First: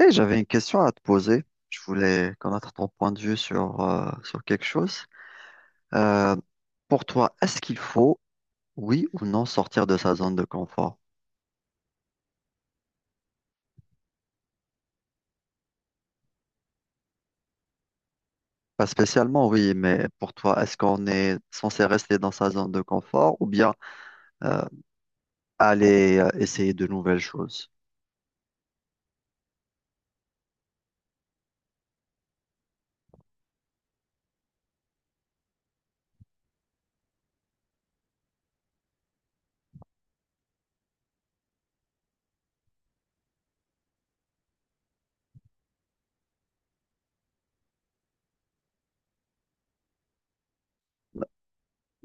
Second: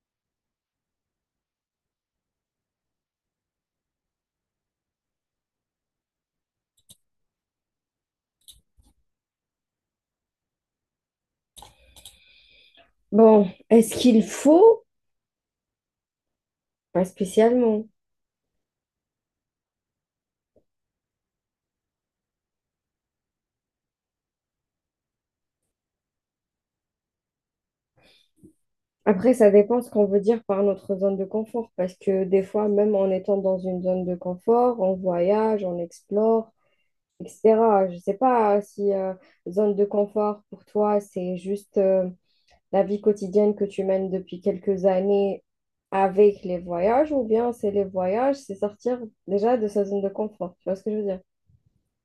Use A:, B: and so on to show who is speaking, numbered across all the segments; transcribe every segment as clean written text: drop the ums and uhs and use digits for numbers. A: Eh, j'avais une question à te poser. Je voulais connaître ton point de vue sur quelque chose. Euh, pour toi, est-ce qu'il faut, oui ou non, sortir de sa zone de confort?
B: Bon, est-ce qu'il faut? Pas spécialement.
A: Pas spécialement, oui, mais pour toi, est-ce qu'on est censé rester dans sa zone de confort ou bien euh, aller essayer de nouvelles choses.
B: Après, ça dépend ce qu'on veut dire par notre zone de confort, parce que des fois, même en étant dans une zone de confort, on voyage, on explore, etc. Je sais pas si zone de confort pour toi, c'est juste la vie quotidienne que tu mènes depuis quelques années avec les voyages, ou bien c'est les voyages, c'est sortir déjà de sa zone de confort. Tu vois ce que je veux dire?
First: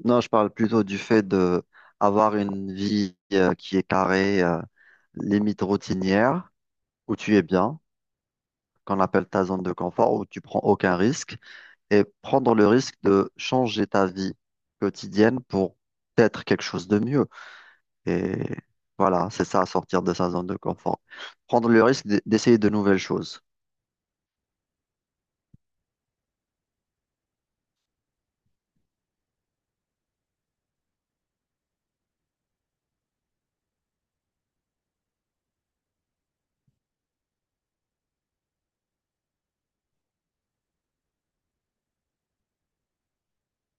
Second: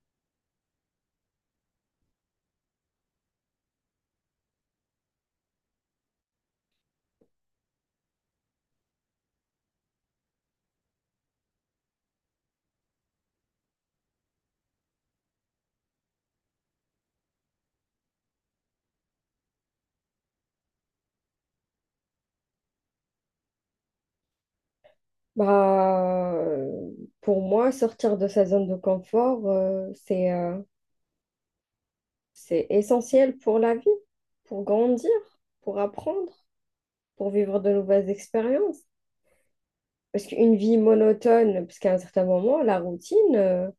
A: Non, je parle plutôt du fait de avoir une vie qui est carrée, limite routinière, où tu es bien, qu'on appelle ta zone de confort, où tu prends aucun risque. Et prendre le risque de changer ta vie quotidienne pour être quelque chose de mieux. Et voilà, c'est ça, sortir de sa zone de confort. Prendre le risque d'essayer de nouvelles choses.
B: Bah, pour moi, sortir de sa zone de confort, c'est essentiel pour la vie, pour grandir, pour apprendre, pour vivre de nouvelles expériences. Parce qu'une vie monotone, parce qu'à un certain moment, la routine,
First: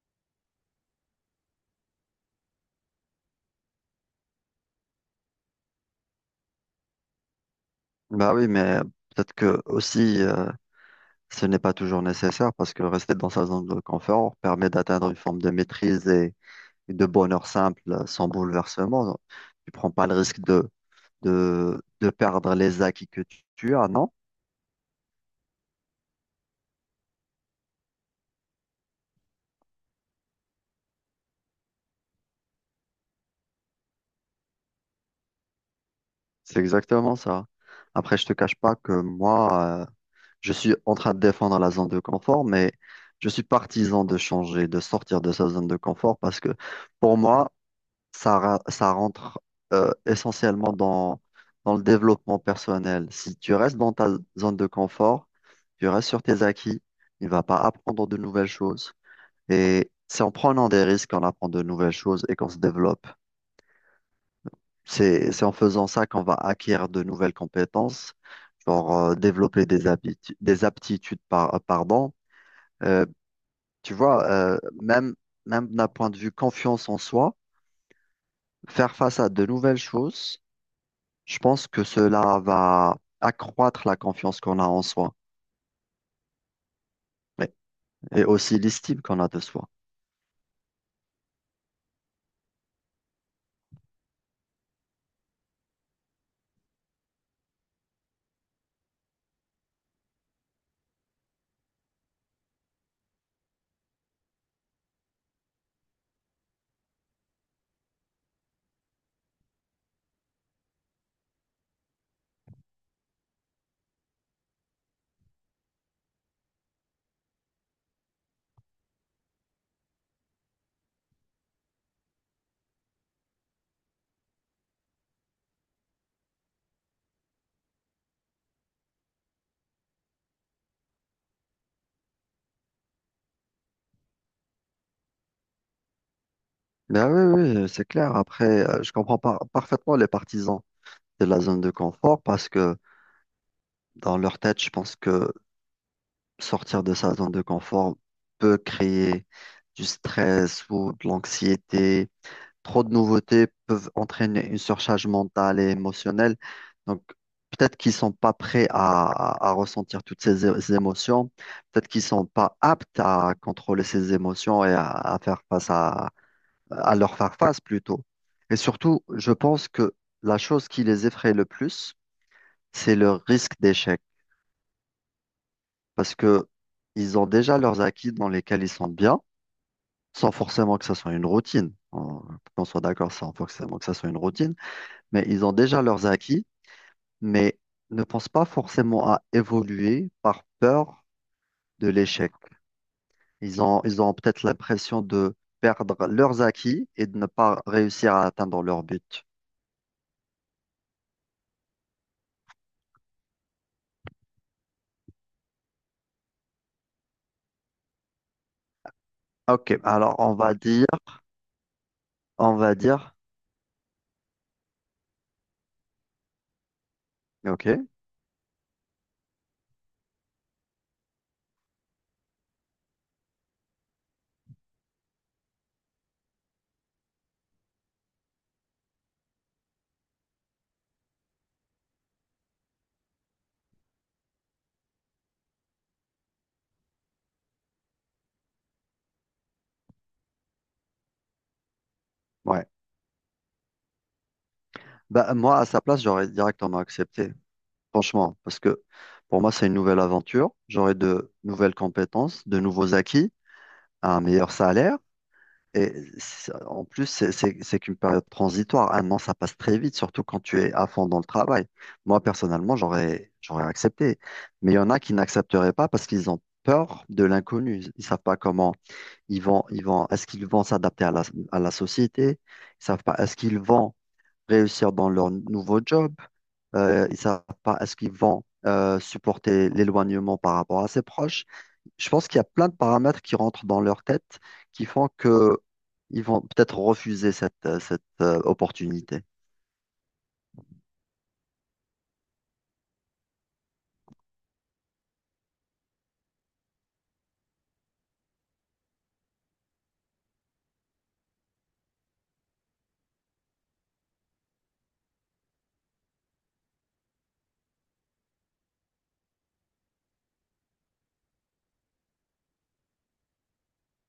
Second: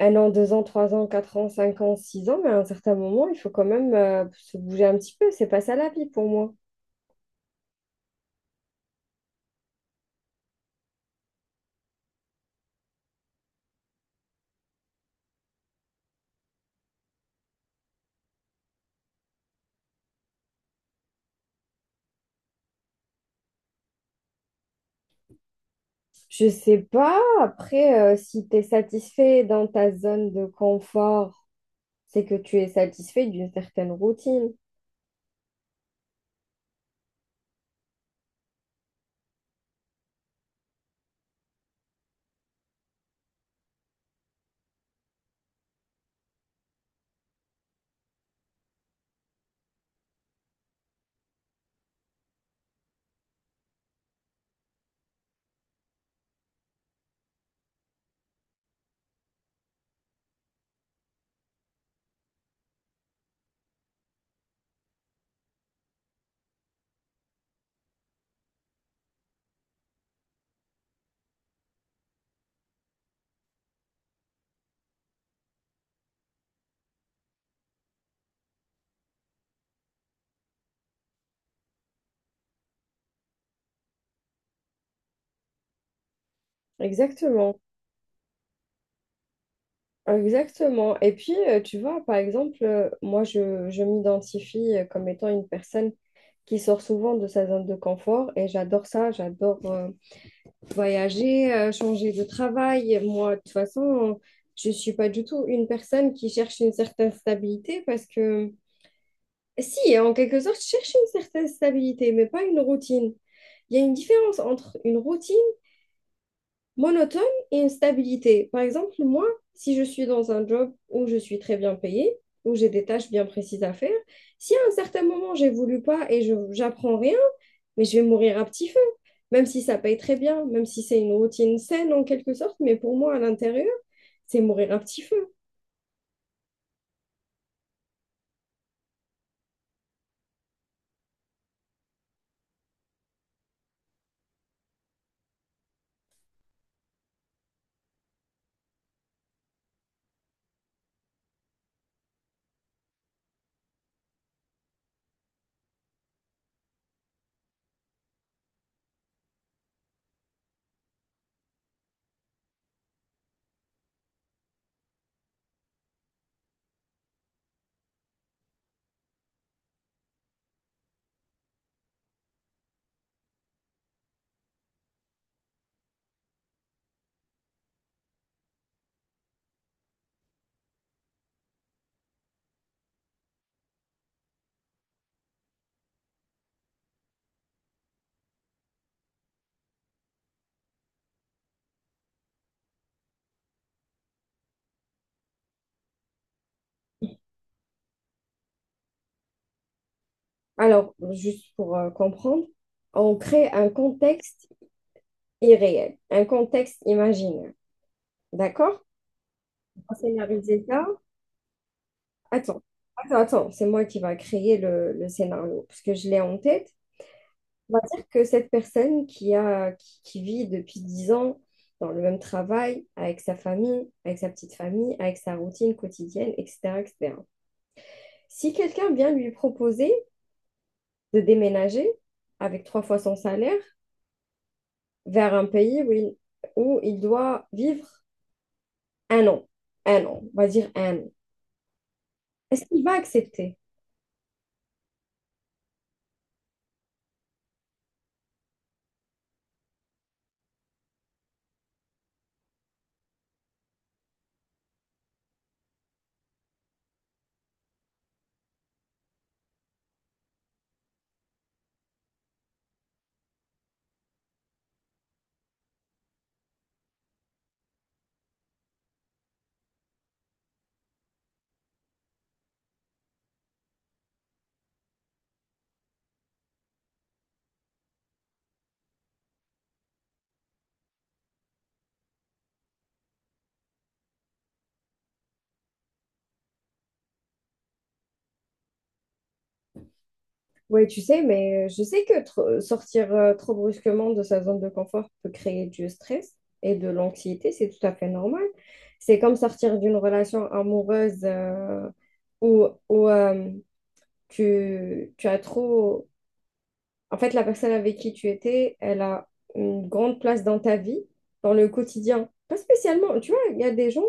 B: 1 an, 2 ans, 3 ans, 4 ans, 5 ans, 6 ans, mais à un certain moment, il faut quand même se bouger un petit peu. C'est pas ça la vie pour moi.
A: Bah oui, mais peut-être que aussi, ce n'est pas toujours nécessaire parce que rester dans sa zone de confort permet d'atteindre une forme de maîtrise et de bonheur simple sans bouleversement. Tu prends pas le risque de perdre les acquis que tu as, non?
B: Je sais pas, après, si tu es satisfait dans ta zone de confort, c'est que tu es satisfait d'une certaine routine.
A: C'est exactement ça. Après, je te cache pas que moi, je suis en train de défendre la zone de confort, mais je suis partisan de changer, de sortir de sa zone de confort parce que pour moi, ça, ça rentre essentiellement dans le développement personnel. Si tu restes dans ta zone de confort, tu restes sur tes acquis, tu ne vas pas apprendre de nouvelles choses. Et c'est en prenant des risques qu'on apprend de nouvelles choses et qu'on se développe. C'est en faisant ça qu'on va acquérir de nouvelles compétences, genre développer des aptitudes, pardon. Euh, Tu vois, même d'un point de vue confiance en soi, faire face à de nouvelles choses, je pense que cela va accroître la confiance qu'on a en soi.
B: Exactement,
A: Et aussi l'estime qu'on a de soi.
B: exactement. Et puis, tu vois, par exemple, moi, je m'identifie comme étant une personne qui sort souvent de sa zone de confort et j'adore ça, j'adore voyager, changer de travail. Moi, de toute façon, je suis pas du tout une personne qui cherche une certaine stabilité parce que, si, hein, en quelque sorte, je cherche une certaine stabilité, mais pas une routine. Il y a une différence entre une routine monotone et une stabilité. Par exemple, moi, si je suis dans un job où je suis très bien payée, où j'ai des tâches bien précises à faire, si à un certain moment j'évolue pas et je j'apprends rien, mais je vais mourir à petit feu, même si ça paye très bien, même si c'est une routine saine en quelque sorte, mais pour moi à l'intérieur, c'est mourir à petit feu.
A: Ben oui, oui, c'est clair. Après, je comprends parfaitement les partisans de la zone de confort parce que dans leur tête, je pense que sortir de sa zone de confort peut créer du stress ou de l'anxiété. Trop de nouveautés peuvent entraîner une surcharge mentale et émotionnelle. Donc, peut-être qu'ils sont pas prêts à ressentir toutes ces émotions. Peut-être qu'ils sont pas aptes à contrôler ces émotions et à faire face à leur faire face plutôt. Et surtout, je pense que la chose qui les effraie le plus, c'est le risque d'échec. Parce que ils ont déjà leurs acquis dans lesquels ils sont bien, sans forcément que ça soit une routine. Qu'on soit d'accord, sans forcément que ça soit une routine. Mais ils ont déjà leurs acquis, mais ne pensent pas forcément à évoluer par peur de l'échec. Ils ont peut-être l'impression de perdre leurs acquis et de ne pas réussir à atteindre leur but.
B: Alors, juste pour comprendre, on crée un contexte irréel, un contexte imaginaire. D'accord?
A: Ok,
B: On va
A: alors
B: scénariser ça.
A: on
B: Attends,
A: va dire,
B: attends, attends, c'est moi qui va créer le scénario, parce que je l'ai en tête. On va
A: ok,
B: dire que cette personne qui vit depuis 10 ans dans le même travail, avec sa famille, avec sa petite famille, avec sa routine quotidienne, etc., etc. Si quelqu'un vient lui proposer de déménager avec 3 fois son salaire vers un pays où il doit vivre 1 an, 1 an, on va dire 1 an. Est-ce
A: ouais.
B: qu'il va accepter?
A: Bah, moi, à sa place, j'aurais directement accepté, franchement, parce que pour moi, c'est une nouvelle aventure. J'aurais de nouvelles compétences, de nouveaux acquis, un meilleur salaire. Et en plus, c'est qu'une période transitoire. 1 an, ça passe très vite, surtout quand tu es à fond dans le travail. Moi, personnellement, j'aurais accepté. Mais il y en a qui n'accepteraient pas parce qu'ils ont peur de l'inconnu. Ils savent pas comment est-ce qu'ils vont s'adapter à la société? Ils savent pas, est-ce qu'ils vont réussir dans leur nouveau job? Ils savent pas, est-ce qu'ils vont supporter l'éloignement par rapport à ses proches? Je pense qu'il y a plein de paramètres qui rentrent dans leur tête qui font que ils vont peut-être refuser cette opportunité.
B: Oui, tu sais, mais je sais que sortir trop brusquement de sa zone de confort peut créer du stress et de l'anxiété, c'est tout à fait normal. C'est comme sortir d'une relation amoureuse où tu as trop. En fait, la personne avec qui tu étais, elle a une grande place dans ta vie, dans le quotidien. Pas spécialement, tu vois, il y a des gens,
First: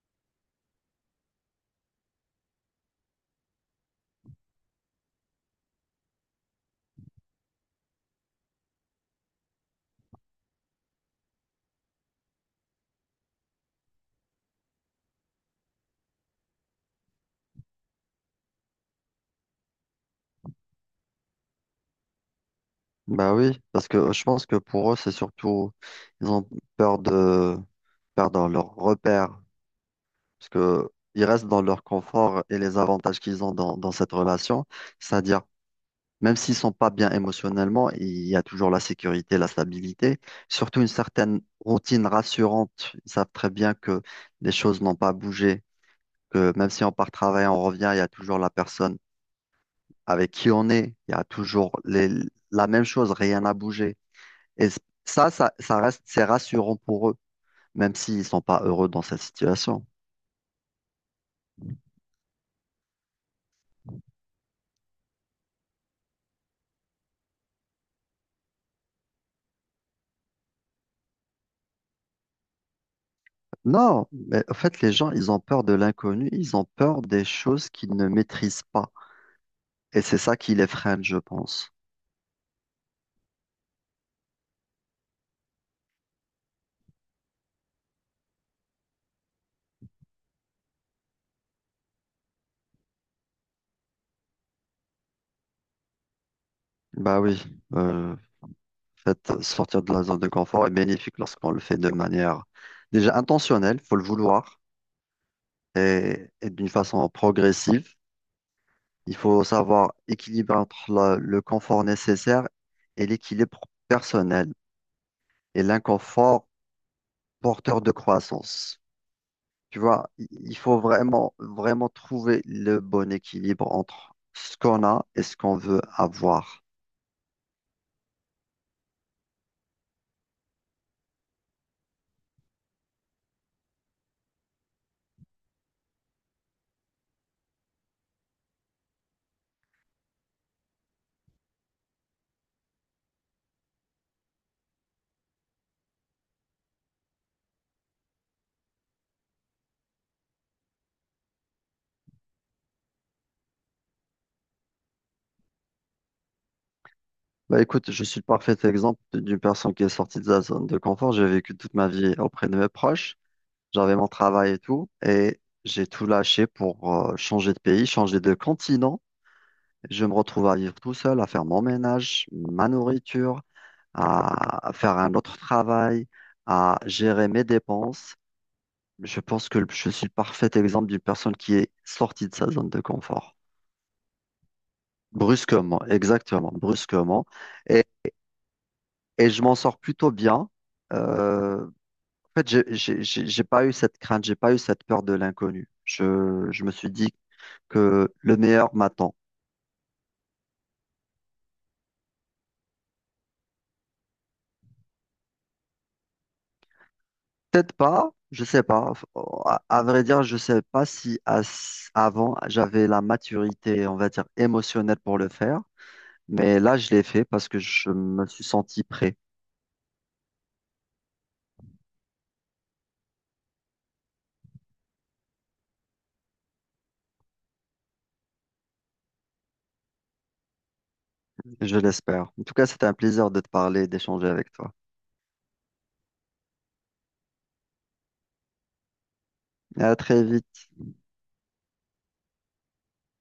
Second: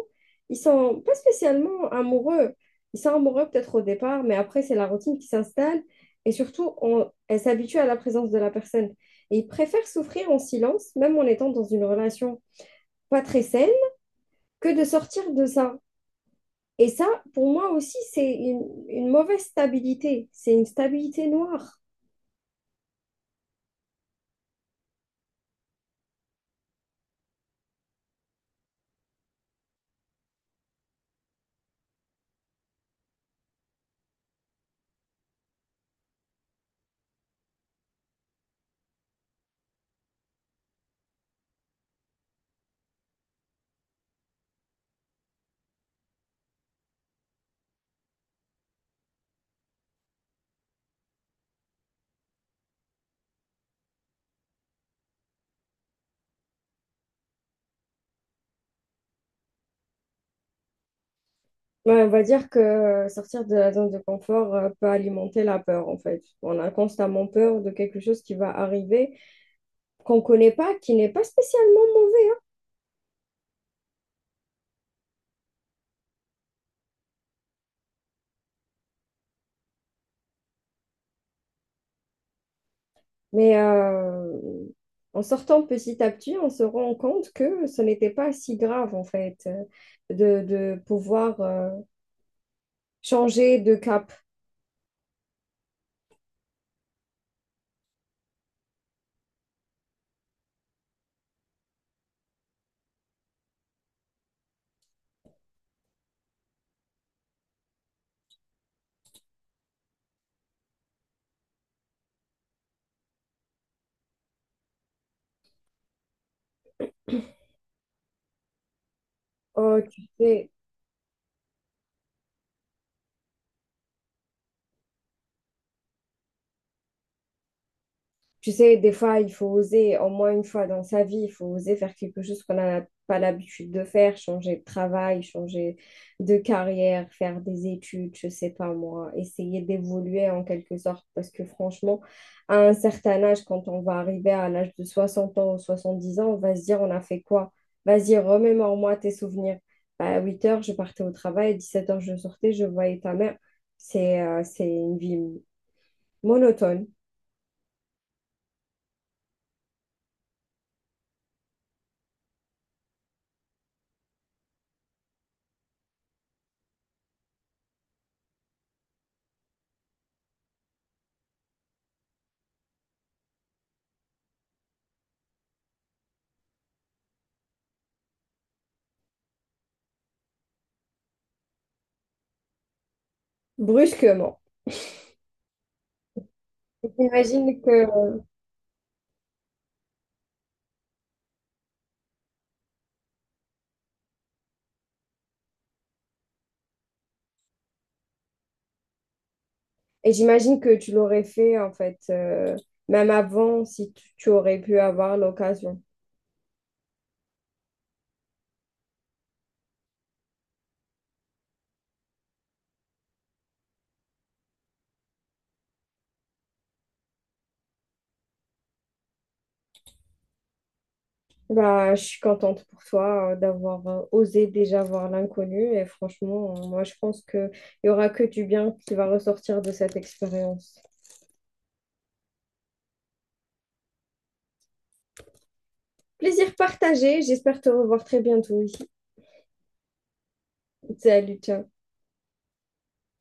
B: ils sont pas spécialement amoureux. Ils sont amoureux peut-être au départ, mais après, c'est la routine qui s'installe. Et surtout, elle s'habitue à la présence de la personne. Et ils préfèrent souffrir en silence, même en étant dans une relation pas très saine, que de sortir de ça. Et ça, pour moi aussi, c'est une mauvaise stabilité. C'est une stabilité noire.
A: Bah oui, parce que je pense que pour eux, c'est surtout, ils ont peur de perdre leur repère, parce que ils restent dans leur confort et les avantages qu'ils ont dans cette relation, c'est-à-dire même s'ils sont pas bien émotionnellement, il y a toujours la sécurité, la stabilité, surtout une certaine routine rassurante. Ils savent très bien que les choses n'ont pas bougé, que même si on part travailler, on revient, il y a toujours la personne avec qui on est, il y a toujours la même chose, rien n'a bougé. Et c- ça reste, c'est rassurant pour eux, même s'ils sont pas heureux dans cette situation.
B: Ouais, on va dire que sortir de la zone de confort peut alimenter la peur, en fait. On a constamment peur de quelque chose qui va arriver, qu'on ne connaît pas, qui n'est pas spécialement mauvais.
A: Non, mais en fait, les gens, ils ont peur de l'inconnu, ils ont peur des choses qu'ils ne maîtrisent pas. Et c'est ça qui les freine, je pense.
B: Mais en sortant petit à petit, on se rend compte que ce n'était pas si grave, en fait, de pouvoir changer de cap.
A: Bah oui, en fait, sortir de la zone de confort est bénéfique lorsqu'on le fait de manière déjà intentionnelle, faut le vouloir, et d'une façon progressive. Il faut savoir équilibrer entre le confort nécessaire et l'équilibre personnel et l'inconfort porteur de croissance. Tu
B: Oh, tu
A: vois,
B: sais.
A: il faut vraiment trouver le bon équilibre entre ce qu'on a et ce qu'on veut avoir.
B: Tu sais, des fois, il faut oser, au moins une fois dans sa vie, il faut oser faire quelque chose qu'on n'a pas l'habitude de faire, changer de travail, changer de carrière, faire des études, je sais pas moi, essayer d'évoluer en quelque sorte. Parce que franchement, à un certain âge, quand on va arriver à l'âge de 60 ans ou 70 ans, on va se dire, on a fait quoi? Vas-y, remémore-moi tes souvenirs. Bah, à 8h, je partais au travail, à 7h, je sortais, je voyais ta mère. C'est une vie monotone,
A: Bah écoute, je suis le parfait exemple d'une personne qui est sortie de sa zone de confort. J'ai vécu toute ma vie auprès de mes proches. J'avais mon travail et tout, et j'ai tout lâché pour changer de pays, changer de continent. Je me retrouve à vivre tout seul, à faire mon ménage, ma nourriture, à faire un autre travail, à gérer mes dépenses. Je pense que je suis le parfait exemple d'une personne qui est sortie de sa zone de confort.
B: brusquement.
A: Brusquement, exactement, brusquement.
B: J'imagine
A: Et,
B: que,
A: et je m'en sors plutôt bien. Euh, En fait, j'ai pas eu cette crainte, j'ai pas eu cette peur de l'inconnu. Je me suis dit que le meilleur m'attend.
B: et j'imagine que tu l'aurais fait en fait, même avant, si tu aurais pu avoir l'occasion.
A: Peut-être pas, je sais pas. À vrai dire, je sais pas si avant j'avais la maturité, on va dire, émotionnelle pour le faire. Mais là, je l'ai fait parce que je me suis senti prêt.
B: Bah, je suis contente pour toi d'avoir osé déjà voir l'inconnu et franchement, moi je pense qu'il y aura que du bien qui va ressortir de cette expérience.
A: Je l'espère. En tout cas, c'était un plaisir de te parler, d'échanger avec toi.
B: Plaisir partagé, j'espère te revoir très bientôt ici.
A: À très vite.
B: Salut, ciao.